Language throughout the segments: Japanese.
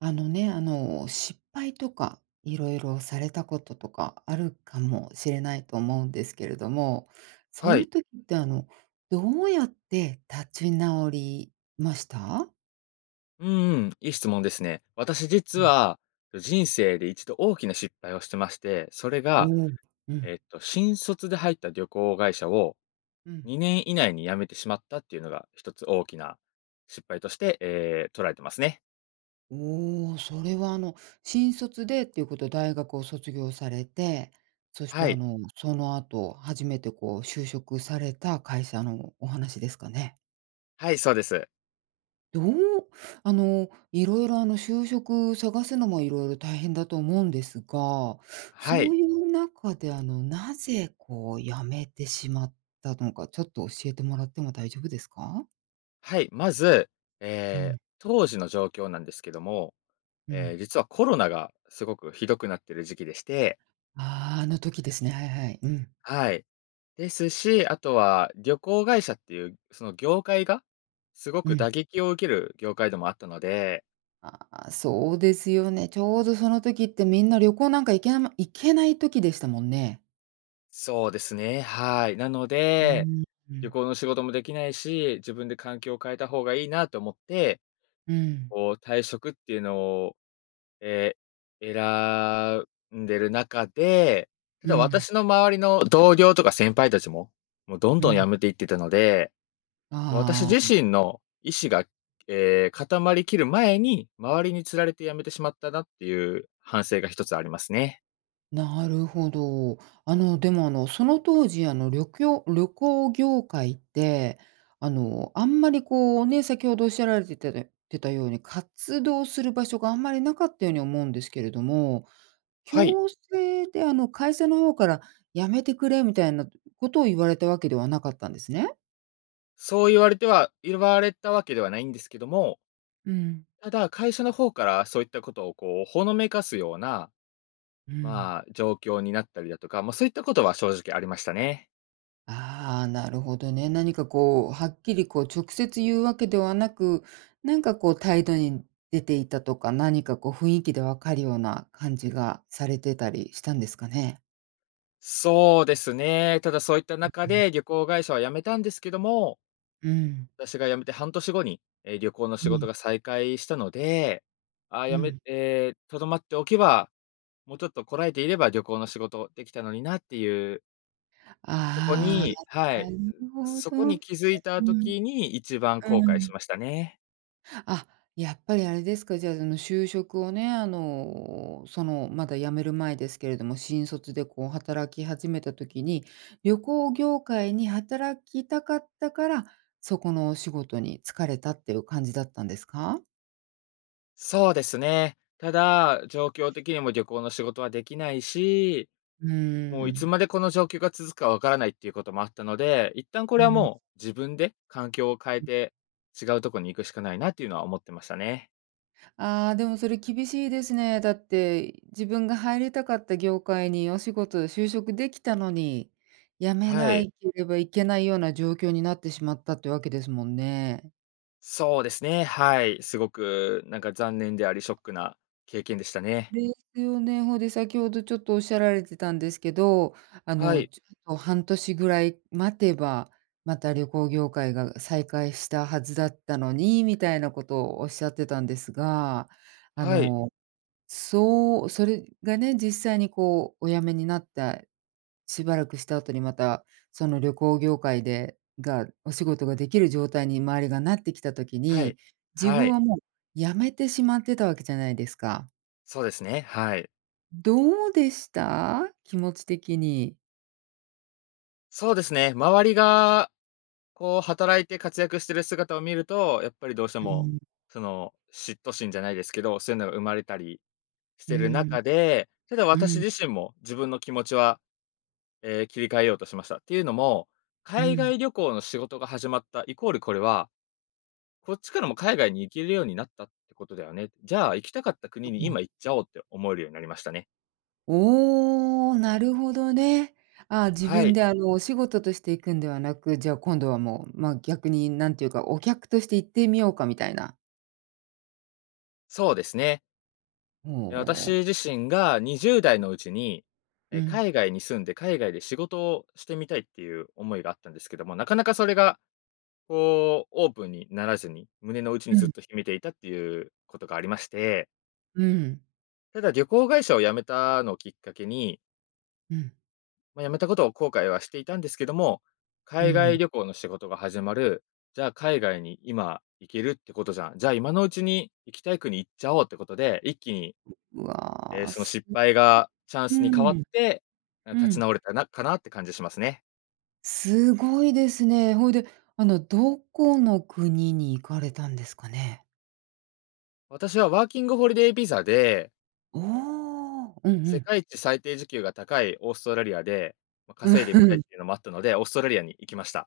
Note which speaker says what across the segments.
Speaker 1: あのね、あの、失敗とか、色々されたこととか、あるかもしれないと思うんですけれども、そう
Speaker 2: は
Speaker 1: い
Speaker 2: い。
Speaker 1: う時って、あの、どうやって立ち直りました？
Speaker 2: うーん、いい質問ですね。私、実
Speaker 1: うん。
Speaker 2: は人生で1度大きな失敗をしてまして、それ
Speaker 1: う
Speaker 2: が
Speaker 1: ーん、うん。
Speaker 2: えっと、新卒で入った旅行会社を
Speaker 1: うん。
Speaker 2: 2年以内に辞めてしまったっていうのが、1つ大きな失敗として、え、捉えていますね。
Speaker 1: おお、それは、あの、新卒でっていうこと、大学を卒業されて、そして、
Speaker 2: は
Speaker 1: あ
Speaker 2: い。
Speaker 1: の、その後、初めてこう就職された会社のお話ですかね？
Speaker 2: はい、そうです。
Speaker 1: どうあの、色々、あの、就職探すのも色々大変だと思うんですが、
Speaker 2: は
Speaker 1: そ
Speaker 2: い。
Speaker 1: ういう中で、あの、なぜこう辞めてしまったのか、ちょっと教えてもらっても大丈夫ですか？
Speaker 2: はい、まず、
Speaker 1: う
Speaker 2: え、
Speaker 1: ん。
Speaker 2: 当時の状況なんですけども、
Speaker 1: う
Speaker 2: え、
Speaker 1: ん。
Speaker 2: 実はコロナがすごく、ひどくなってる時期でして。
Speaker 1: ああ、あの時ですね、はいはい。うん。
Speaker 2: はい、ですし、あとは旅行会社っていう、その業界が、すご
Speaker 1: う
Speaker 2: く
Speaker 1: ん。
Speaker 2: 打撃を受ける業界でもあったので。
Speaker 1: あ、そうですよね。ちょうどその時ってみんな旅行なんか行けなま行けない時でしたもんね。
Speaker 2: そうですね、はい。なの
Speaker 1: うー
Speaker 2: で、
Speaker 1: ん。う
Speaker 2: 旅
Speaker 1: ん。
Speaker 2: 行の仕事もできないし、自分で環境を変えた方がいいなと思って、
Speaker 1: うん。
Speaker 2: こう、退職っていうのを、え、選んでる中で、た
Speaker 1: う
Speaker 2: だ
Speaker 1: ん。
Speaker 2: 私の周りの同僚とか先輩たちも、もうどん
Speaker 1: う
Speaker 2: どん辞
Speaker 1: ん。
Speaker 2: めていってたので、私
Speaker 1: あ
Speaker 2: 自
Speaker 1: あ、ん。
Speaker 2: 身の意思が、え、固まり切る前に、周りに釣られて辞めてしまったなっていう、反省が1つありますね。
Speaker 1: なるほど。あのでも、あの、その当時あの、りょきょう旅行業界って、あのあんまりこうね、先ほどおっしゃられてたでてたように活動する場所があんまりなかったように思うんですけれども、
Speaker 2: はい。
Speaker 1: 強制であの会社の方から辞めてくれみたいなことを言われたわけではなかったんですね？
Speaker 2: そう言われては言われたわけではないんですけども
Speaker 1: うん。
Speaker 2: ただ、会社の方からそういったことをこう、ほのめかすような、
Speaker 1: うん。
Speaker 2: まあ、状況になったりだとか、まあ、そういったことは正直ありましたね。
Speaker 1: ああ、なるほどね、何かこうはっきりこう直接言うわけではなく、なんかこう態度に出ていたとか、何かこう雰囲気で分かるような感じがされてたりしたんですかね？
Speaker 2: そうですね。ただそういった
Speaker 1: う
Speaker 2: 中
Speaker 1: うん。
Speaker 2: で、旅行会社は辞めたんですけども
Speaker 1: うん。
Speaker 2: 私が辞めて半年後に、え、旅行の仕
Speaker 1: う
Speaker 2: 事
Speaker 1: ん。
Speaker 2: が再開したので、ああ、
Speaker 1: う
Speaker 2: 辞め
Speaker 1: ん。
Speaker 2: え、とどまっておけば、もうちょっとこらえていれば旅行の仕事できたのになっていう。そこ
Speaker 1: ああ、
Speaker 2: に、は
Speaker 1: なな
Speaker 2: い、
Speaker 1: るほ
Speaker 2: そこ
Speaker 1: どね、
Speaker 2: に気づいた
Speaker 1: うん、
Speaker 2: 時に1番後
Speaker 1: う
Speaker 2: 悔
Speaker 1: ん
Speaker 2: しましたね。
Speaker 1: あ、やっぱりあれですか、じゃあその就職をね、あの、そのまだ辞める前ですけれども、新卒でこう働き始めた時に、旅行業界に働きたかったから、そこのお仕事に就かれたっていう感じだったんですか？
Speaker 2: そうですね。ただ、状況的にも旅行の仕事はできないし、
Speaker 1: うー
Speaker 2: もういつ
Speaker 1: ん。
Speaker 2: までこの状況が続くか分からないっていうこともあったので、一旦こ
Speaker 1: う
Speaker 2: れは
Speaker 1: ん。
Speaker 2: もう、自分で、環境を変え
Speaker 1: うん。
Speaker 2: て、違うとこに行くしかないなっていうのは思ってましたね。
Speaker 1: ああ、でもそれ厳しいですね。だって、自分が入りたかった業界にお仕事就職できたのに、辞め
Speaker 2: は
Speaker 1: な
Speaker 2: い。
Speaker 1: いければいけないような状況になってしまったっていうわけですもんね。
Speaker 2: そうですね、はい。すごくなんか残念であり、ショックな経験でしたね。
Speaker 1: ですよね、ほで、先ほどちょっとおっしゃられてたんですけど、あ
Speaker 2: は
Speaker 1: の、
Speaker 2: い。
Speaker 1: ちょっと半年ぐらい待てば、また旅行業界が再開したはずだったのに、みたいなことをおっしゃってたんですが、あ
Speaker 2: はい。
Speaker 1: の、そうそれがね、実際にこうお辞めになった、しばらくした後にまた、その旅行業界で、が、お仕事ができる状態に周りがなってきた時
Speaker 2: はい、
Speaker 1: に、自
Speaker 2: は
Speaker 1: 分
Speaker 2: い。
Speaker 1: はもう辞めてしまってたわけじゃないですか。
Speaker 2: そうですね、はい。
Speaker 1: どうでした？気持ち的に。
Speaker 2: そうですね、周りがこう働いて活躍してる姿を見ると、やっぱりどうして
Speaker 1: う
Speaker 2: も、
Speaker 1: ん。
Speaker 2: その、嫉妬心じゃないですけど、そういうのが生まれたりし
Speaker 1: うー
Speaker 2: てる
Speaker 1: ん、
Speaker 2: 中で、ただ
Speaker 1: う
Speaker 2: 私
Speaker 1: ん。
Speaker 2: 自身も自分の気持ちは、ええ、切り替えようとしました。ていうのも、
Speaker 1: う
Speaker 2: 海
Speaker 1: ん。
Speaker 2: 外旅行の仕事が始まったイコール、これは、こっちからも海外に行けるようになったってことだよね。じゃあ、行きたかった
Speaker 1: う
Speaker 2: 国に、
Speaker 1: うん。
Speaker 2: 今行っちゃおうって思えるようになりましたね。
Speaker 1: おお、なるほどね。あ、自
Speaker 2: は
Speaker 1: 分
Speaker 2: い。
Speaker 1: であのお仕事としていくんではなく、じゃあ今度はもう、まあ、逆に何ていうかお客として行ってみようかみたいな。
Speaker 2: そうですね。え、
Speaker 1: ほう。
Speaker 2: 私自身が20代のうちに、
Speaker 1: う
Speaker 2: え、
Speaker 1: ん。
Speaker 2: 海外に住んで海外で仕事をしてみたいっていう思いがあったんですけども、なかなかそれが、こうオープンにならずに、胸の内に
Speaker 1: う
Speaker 2: ずっ
Speaker 1: ん。
Speaker 2: と秘めていたっていうことがありまして
Speaker 1: うん。
Speaker 2: ただ、旅行会社を辞めたのをきっかけに
Speaker 1: うん。
Speaker 2: まあ、辞めたことを後悔はしていたんですけども
Speaker 1: うー
Speaker 2: 「海外
Speaker 1: ん。
Speaker 2: 旅行の仕事が始まる、じゃあ海外に今行けるってことじゃん、じゃあ今のうちに行きたい国行っちゃおう」ってことで、一気に、
Speaker 1: うう
Speaker 2: え、
Speaker 1: わ、
Speaker 2: その
Speaker 1: す、
Speaker 2: 失
Speaker 1: [unintelligible]
Speaker 2: 敗がチャン
Speaker 1: う
Speaker 2: スに変わっ
Speaker 1: ん、
Speaker 2: て、な
Speaker 1: う
Speaker 2: 立ち
Speaker 1: ん。
Speaker 2: 直れたなかなって感じしますね。
Speaker 1: すごいですね。ほいで、あのどこの国に行かれたんですかね？
Speaker 2: 私はワーキングホリデービザで
Speaker 1: おお、うんう
Speaker 2: 世
Speaker 1: ん。
Speaker 2: 界一最低時給が高いオーストラリアで、まあ、
Speaker 1: う、
Speaker 2: 稼いで
Speaker 1: ふ
Speaker 2: みたいっ
Speaker 1: ん。
Speaker 2: ていうのもあったので、オーストラリアに行きました。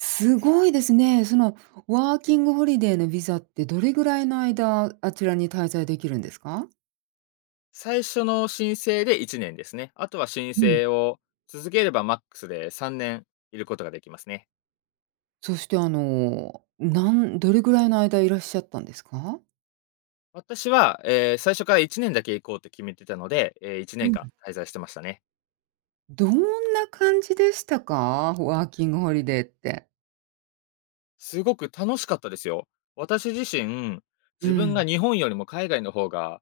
Speaker 1: すごいですね。そのワーキングホリデーのビザってどれぐらいの間あちらに滞在できるんですか？
Speaker 2: 最初の申請で1年ですね。あとは申
Speaker 1: うん。
Speaker 2: 請を続ければマックスで3年いることができますね。
Speaker 1: そしてあの、なんどれぐらいの間いらっしゃったんですか？
Speaker 2: 私は、え、最初から1年だけ行こうって決めてたので、え、いちね
Speaker 1: う
Speaker 2: んか
Speaker 1: ん。
Speaker 2: ん滞在してましたね。
Speaker 1: どんな感じでしたか？ワーキングホリデーって。
Speaker 2: すごく楽しかったですよ。私自身、
Speaker 1: う
Speaker 2: 自分が
Speaker 1: ん。
Speaker 2: 日本よりも海外の方が、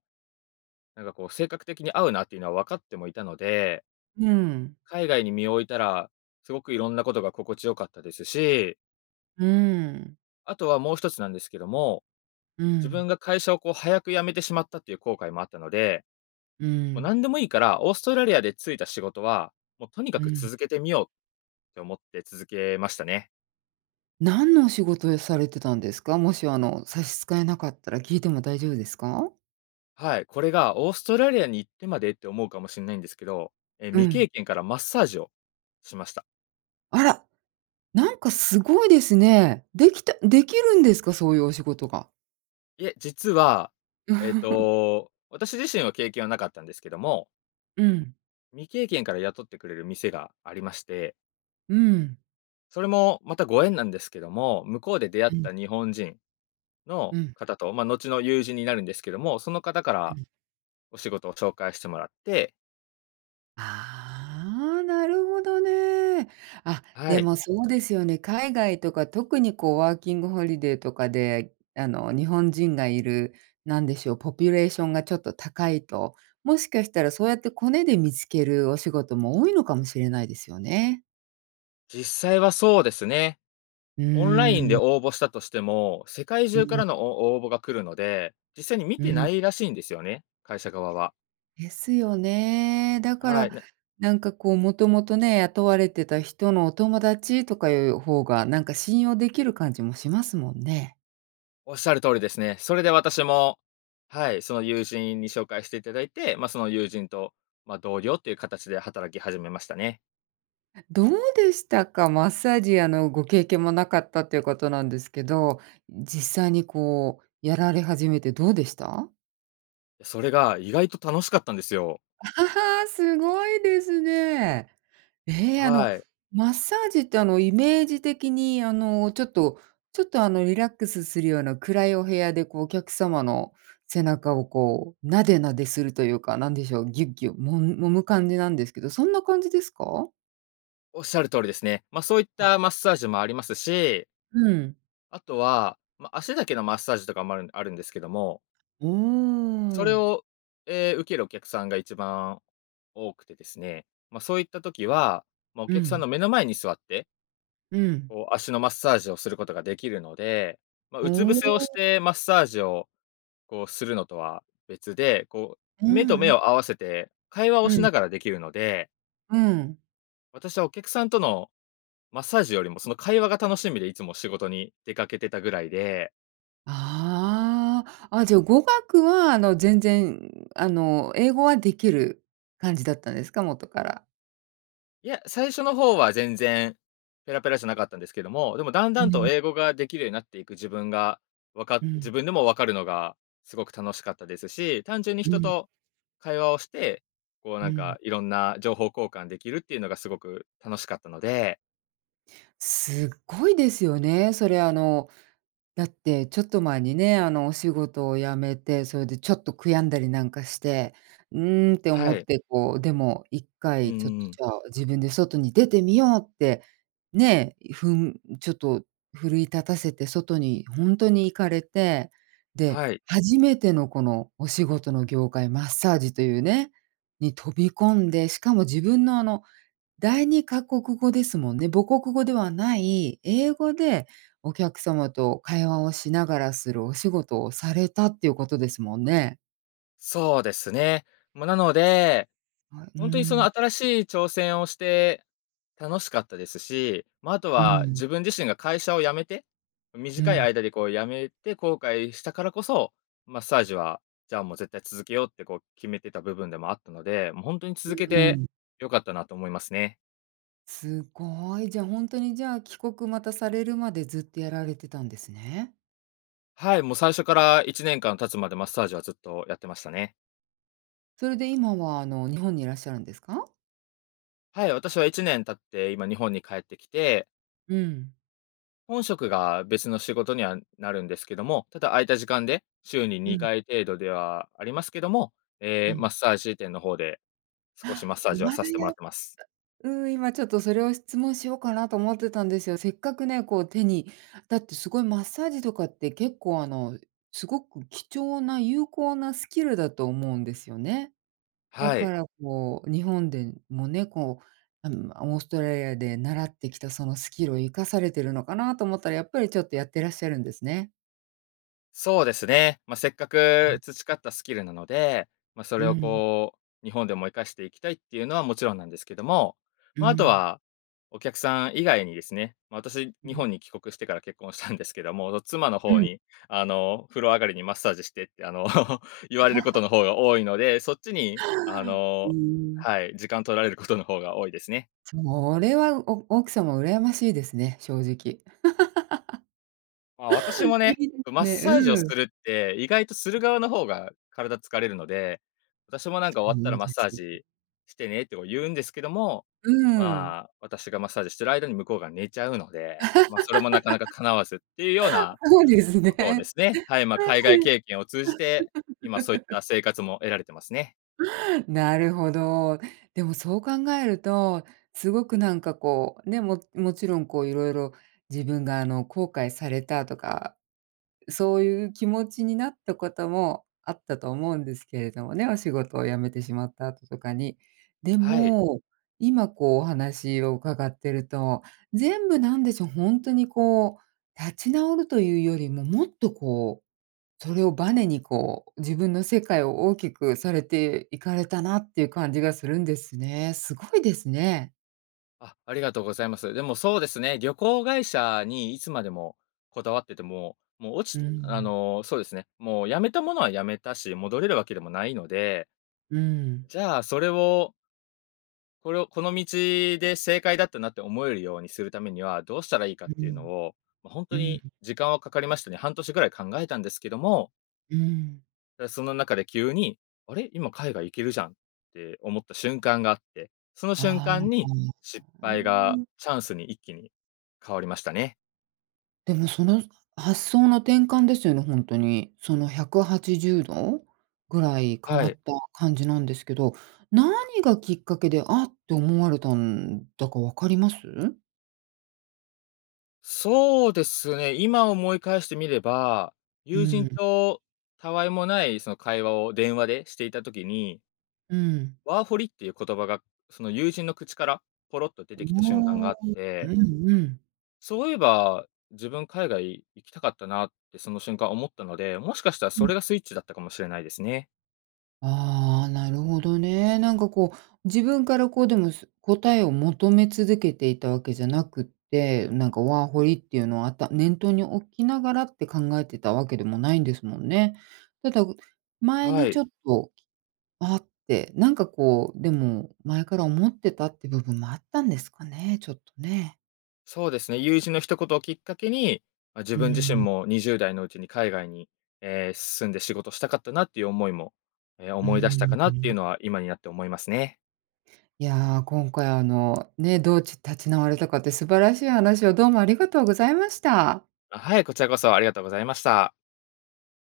Speaker 2: なんかこう性格的に合うなっていうのは分かってもいたので
Speaker 1: ふん。
Speaker 2: 海外に身を置いたら、すごくいろんなことが心地よかったですし
Speaker 1: うーん。
Speaker 2: あとはもう1つなんですけども、
Speaker 1: う
Speaker 2: 自分
Speaker 1: ん。
Speaker 2: が会社をこう早く辞めてしまったっていう後悔もあったので。
Speaker 1: う
Speaker 2: もう
Speaker 1: ん。
Speaker 2: 何でもいいから、オーストラリアで就いた仕事は、もうとにか
Speaker 1: う
Speaker 2: く
Speaker 1: ん。
Speaker 2: 続けてみようって思って続けましたね。
Speaker 1: 何のお仕事をされてたんですか？もし、あの、差し支えなかったら聞いても大丈夫ですか？
Speaker 2: はい、これが、オーストラリアに行ってまでって思うかもしんないんですけど、え、
Speaker 1: う
Speaker 2: 未
Speaker 1: ん。
Speaker 2: 経験からマッサージをしました。
Speaker 1: あら、なんかすごいですね。できたできるんですか？そういうお仕事が。
Speaker 2: いえ、実は、えっ と、私自身は経験はなかったんですけども
Speaker 1: うん。
Speaker 2: 未経験から雇ってくれる店がありまして。
Speaker 1: うーん。
Speaker 2: それもまた、ご縁なんですけども、向こうで出会っ
Speaker 1: うん。
Speaker 2: た日本人
Speaker 1: う
Speaker 2: の
Speaker 1: ん。
Speaker 2: 方と、ま、後の友人になるんですけども、その方か
Speaker 1: う
Speaker 2: ら
Speaker 1: ん。
Speaker 2: お仕事を紹介してもらって。
Speaker 1: ああ、なるほどね。あっ、
Speaker 2: は
Speaker 1: で
Speaker 2: い。
Speaker 1: もそうですよね、海外とか、特にこうワーキングホリデーとかで、あの日本人がいる、なんでしょう、ポピュレーションがちょっと高いと、もしかしたらそうやってコネで見つけるお仕事も多いのかもしれないですよね。
Speaker 2: 実際はそうですね。
Speaker 1: う
Speaker 2: オンラインで
Speaker 1: ーん。
Speaker 2: 応募したとしても、世界
Speaker 1: う
Speaker 2: 中か
Speaker 1: ん。
Speaker 2: らのお応募が来るので、実際に見
Speaker 1: う
Speaker 2: てな
Speaker 1: ん。
Speaker 2: いらしいんですよね、会社側は。
Speaker 1: ですよね。だか
Speaker 2: はい、
Speaker 1: ら
Speaker 2: な
Speaker 1: なんかこうもともとね、雇われてた人のお友達とかいう方が、なんか信用できる感じもしますもんね。
Speaker 2: おっしゃる通りですね。それで私も、はい。その友人に紹介していただいて、ま、その友人と、ま、同僚っていう形で働き始めましたね。
Speaker 1: どうでしたか？マッサージ、あの、ご経験もなかったっていうことなんですけど、実際にこうやられ始めてどうでした？
Speaker 2: それが意外と楽しかったんですよ。
Speaker 1: あ、ははあ、すごいですね。え、あの、
Speaker 2: はい。
Speaker 1: マッサージって、あの、イメージ的に、あの、ちょっとちょっと、あの、リラックスするような暗いお部屋で、こうお客様の背中を、こうなでなでするというか、何でしょう。ギュッギュ揉む揉む感じなんですけど、そんな感じですか？
Speaker 2: おっしゃる通りですね。ま、そういっ
Speaker 1: あ。
Speaker 2: たマッサージもありますし
Speaker 1: うん。
Speaker 2: あとは、ま、足だけのマッサージとかもあるあるんですけども
Speaker 1: うー
Speaker 2: それ
Speaker 1: ん。
Speaker 2: をえ、受けるお客さんが一番多くてですね、ま、そういった時は、ま、お
Speaker 1: う
Speaker 2: 客さん
Speaker 1: ん。
Speaker 2: の目の前に座って
Speaker 1: うん。
Speaker 2: こう足のマッサージをすることができるので、まあ、
Speaker 1: お
Speaker 2: うつ伏せをし
Speaker 1: お。
Speaker 2: てマッサージをこうするのとは別で、こう
Speaker 1: う
Speaker 2: 目と
Speaker 1: んう
Speaker 2: 目
Speaker 1: ん。
Speaker 2: を合わせて会話を
Speaker 1: う
Speaker 2: し
Speaker 1: ん。
Speaker 2: ながらできるので。
Speaker 1: うん。
Speaker 2: 私はお客さんとのマッサージよりもその会話が楽しみでいつも仕事に出かけてたぐらいで。
Speaker 1: ああ、あ、じゃ語学は、あの、全然、あの、英語はできる感じだったんですか？元から。
Speaker 2: いや、最初の方は全然ペラペラじゃなかったんですけども、でもだん
Speaker 1: う
Speaker 2: だんと
Speaker 1: ん。
Speaker 2: 英語ができるようになっていく自分が、わか
Speaker 1: う
Speaker 2: 自
Speaker 1: ん。
Speaker 2: 分でも分かるのがすごく楽しかったですし、単純に
Speaker 1: う
Speaker 2: 人
Speaker 1: ん。
Speaker 2: と会話をして、こう
Speaker 1: う
Speaker 2: なん
Speaker 1: ん。
Speaker 2: かいろんな情報交換できるっていうのがすごく楽しかったので。
Speaker 1: すっごいですよね。それあの、だってちょっと前にね、あのお仕事を辞めて、それでちょっと悔やんだりなんかして、うんって思
Speaker 2: は
Speaker 1: っ
Speaker 2: い。
Speaker 1: て、こう、でもいっか
Speaker 2: うんう
Speaker 1: いちょっ
Speaker 2: んうん。
Speaker 1: と自分で外に出てみようって、ね。ふんちょっと奮い立たせて外に本当に行かれて。で、
Speaker 2: はい。
Speaker 1: 初めてのこのお仕事の業界、マッサージというね、に飛び込んで、しかも自分のあの、第二カ国語ですもんね、母国語ではない英語でお客様と会話をしながらするお仕事をされたっていうことですもんね。
Speaker 2: そうですね。ま、なので、
Speaker 1: あ、う
Speaker 2: ほんとにその
Speaker 1: ん。
Speaker 2: 新しい挑戦をして、楽しかったですし、ま、あと
Speaker 1: う
Speaker 2: は
Speaker 1: ん。
Speaker 2: 自分自身が会社を辞めて、
Speaker 1: う
Speaker 2: 短い
Speaker 1: ん。
Speaker 2: 間でこう辞めて後悔したからこそ、マッサージは、じゃあもう絶対続けようってこう決めてた部分でもあったので、もうほんとに
Speaker 1: う
Speaker 2: 続け
Speaker 1: う
Speaker 2: て
Speaker 1: ん。
Speaker 2: 良かったなと思いますね。
Speaker 1: すごい。じゃあ、ほんとにじゃあ、帰国またされるまでずっとやられてたんですね。
Speaker 2: はい、もう最初から1年間経つまでマッサージはずっとやってましたね。
Speaker 1: それで今はあの日本にいらっしゃるんですか？
Speaker 2: はい、私は1年経って今日本に帰ってきて
Speaker 1: うん。
Speaker 2: 本職が別の仕事にはなるんですけども、ただ空いた時間で、週に
Speaker 1: う
Speaker 2: に
Speaker 1: ん。
Speaker 2: かい程度ではありますけども、え
Speaker 1: う
Speaker 2: え
Speaker 1: ん。
Speaker 2: マッサージ店の方で、少し
Speaker 1: あ、
Speaker 2: マッサー
Speaker 1: い
Speaker 2: ジは
Speaker 1: ま
Speaker 2: さ
Speaker 1: だ
Speaker 2: せてもら
Speaker 1: や
Speaker 2: っ
Speaker 1: っ
Speaker 2: てます。
Speaker 1: うん、今ちょっとそれを質問しようかなと思ってたんですよ、せっかくね、こう手に、だってすごいマッサージとかって結構、あのすごく貴重な有効なスキルだと思うんですよね。だ
Speaker 2: はい。
Speaker 1: からこう日本でもね、こう、あの、オーストラリアで習ってきたそのスキルを活かされているのかなと思ったら、やっぱりちょっとやってらっしゃるんですね。
Speaker 2: そうですね。ま、せっか
Speaker 1: う
Speaker 2: く
Speaker 1: ん。
Speaker 2: 培ったスキルなので、ま、そ
Speaker 1: う
Speaker 2: れを
Speaker 1: ん。
Speaker 2: こう日本でも活かしていきたいっていうのはもちろんなんですけども、
Speaker 1: う
Speaker 2: ま、あと
Speaker 1: ん。
Speaker 2: は、お客さん以外にですね、ま、私
Speaker 1: う
Speaker 2: 日
Speaker 1: ん。
Speaker 2: 本に帰国してから結婚したんですけども、ど妻の
Speaker 1: う
Speaker 2: 方
Speaker 1: ん。
Speaker 2: に、あの、風呂上がりにマッサージしてって、あの、言われること の方が多いので、そっちにあ
Speaker 1: う
Speaker 2: の、
Speaker 1: ん。
Speaker 2: はい、時間取られることの方が多いですね。
Speaker 1: それは、お奥様羨ましいですね、正直。
Speaker 2: ま、私も
Speaker 1: いい
Speaker 2: ね、
Speaker 1: で
Speaker 2: こ、マ
Speaker 1: す
Speaker 2: ッ
Speaker 1: ね、
Speaker 2: サージをす
Speaker 1: うん。
Speaker 2: るって、意外とする
Speaker 1: うん。
Speaker 2: 側の方が体疲れるので、私もなんか
Speaker 1: そ
Speaker 2: 「終わったら
Speaker 1: う
Speaker 2: マッ
Speaker 1: で
Speaker 2: サー
Speaker 1: す。
Speaker 2: ジしてね」ってこう言うんですけども、
Speaker 1: うーん。
Speaker 2: ま、私がマッサージしてる間に向こうが寝ちゃうので、ま、それもなかなか叶わずっていうよう な、
Speaker 1: そうです
Speaker 2: ことをで
Speaker 1: ね。
Speaker 2: すね、はい、ま、海外経験を通じて、今そういっ た生活も得られてますね。
Speaker 1: なるほど。でもそう考えると、すごくなんかこう、ね、ももちろんこういろいろ自分があの後悔されたとか、そういう気持ちになったこともあったと思うんですけれどもね、お仕事を辞めてしまった後とかに。で
Speaker 2: はい。
Speaker 1: も、今こうお話を伺ってると、全部なんでしょう、ほんとにこう、立ち直るというよりも、もっとこう、それをバネにこう、自分の世界を大きくされていかれたなっていう感じがするんですね。すごいですね。
Speaker 2: あ、ありがとうございます。でもそうですね、旅行会社にいつまでもこだわってても、もう落
Speaker 1: う
Speaker 2: ちあ
Speaker 1: ん。
Speaker 2: の、そうですね、もう辞めたものは辞めたし、戻れるわけでもないので
Speaker 1: うん。
Speaker 2: じゃあ、それをこれをこの道で正解だったなって思えるようにするためには、どうしたらいいか
Speaker 1: う
Speaker 2: っ
Speaker 1: う
Speaker 2: ていうの
Speaker 1: ん。
Speaker 2: を、ま、本
Speaker 1: う
Speaker 2: 当に
Speaker 1: ん。
Speaker 2: 時間はかかりましたね、半年ぐらい考えたんですけども
Speaker 1: うーん。
Speaker 2: で、その中で急に、あれ、今海外行けるじゃんって思った瞬間があって、その瞬
Speaker 1: ああ、
Speaker 2: 間
Speaker 1: あ。
Speaker 2: に、失
Speaker 1: うー
Speaker 2: 敗が
Speaker 1: ん。
Speaker 2: チャンスに一気に変わりましたね。
Speaker 1: でもその発想の転換ですよね、ほんとに。その180度ぐらい変
Speaker 2: は
Speaker 1: わ
Speaker 2: い。
Speaker 1: った感じなんですけど、何がきっかけで、あ、って思われたんだか分かります？
Speaker 2: そうですね。今思い返してみれば、
Speaker 1: う
Speaker 2: 友
Speaker 1: ー
Speaker 2: 人
Speaker 1: ん。
Speaker 2: とたわいもないその会話を電話でしていた時に
Speaker 1: うーん。
Speaker 2: ワーホリっていう言葉が、その友人の口からポロッと出
Speaker 1: う
Speaker 2: て
Speaker 1: ー
Speaker 2: きた瞬間
Speaker 1: ん。
Speaker 2: があって
Speaker 1: うんうん。
Speaker 2: そういえば、自分海外行きたかったなってその瞬間思ったので、もしかしたら
Speaker 1: う
Speaker 2: そ
Speaker 1: ん。
Speaker 2: れがスイッチだったかもしれないですね。
Speaker 1: あ、なるほどね。なんかこう自分からこう、でもす答えを求め続けていたわけじゃなくって、なんかワーホリっていうのはあった念頭に置きながらって考えてたわけでもないんですもんね。ただ、う前
Speaker 2: は
Speaker 1: に
Speaker 2: い。
Speaker 1: ちょっとあって、なんかこう、でも前から思ってたっていう部分もあったんですかね。ちょっとね。
Speaker 2: そうですね、友人の一言をきっかけに、ま、自
Speaker 1: う
Speaker 2: 分自身
Speaker 1: ーん。
Speaker 2: も20代のうちに海外に、え、住んで仕事したかったなっていう思いも、え、
Speaker 1: うー
Speaker 2: 思い出した
Speaker 1: ん、
Speaker 2: かな
Speaker 1: う
Speaker 2: っていう
Speaker 1: ん。
Speaker 2: のは今になって思いますね。
Speaker 1: いや、今回あのね、どうち立ち直れたかって素晴らしい話をどうもありがとうございました。
Speaker 2: あ、はい、こちらこそありがとうございました。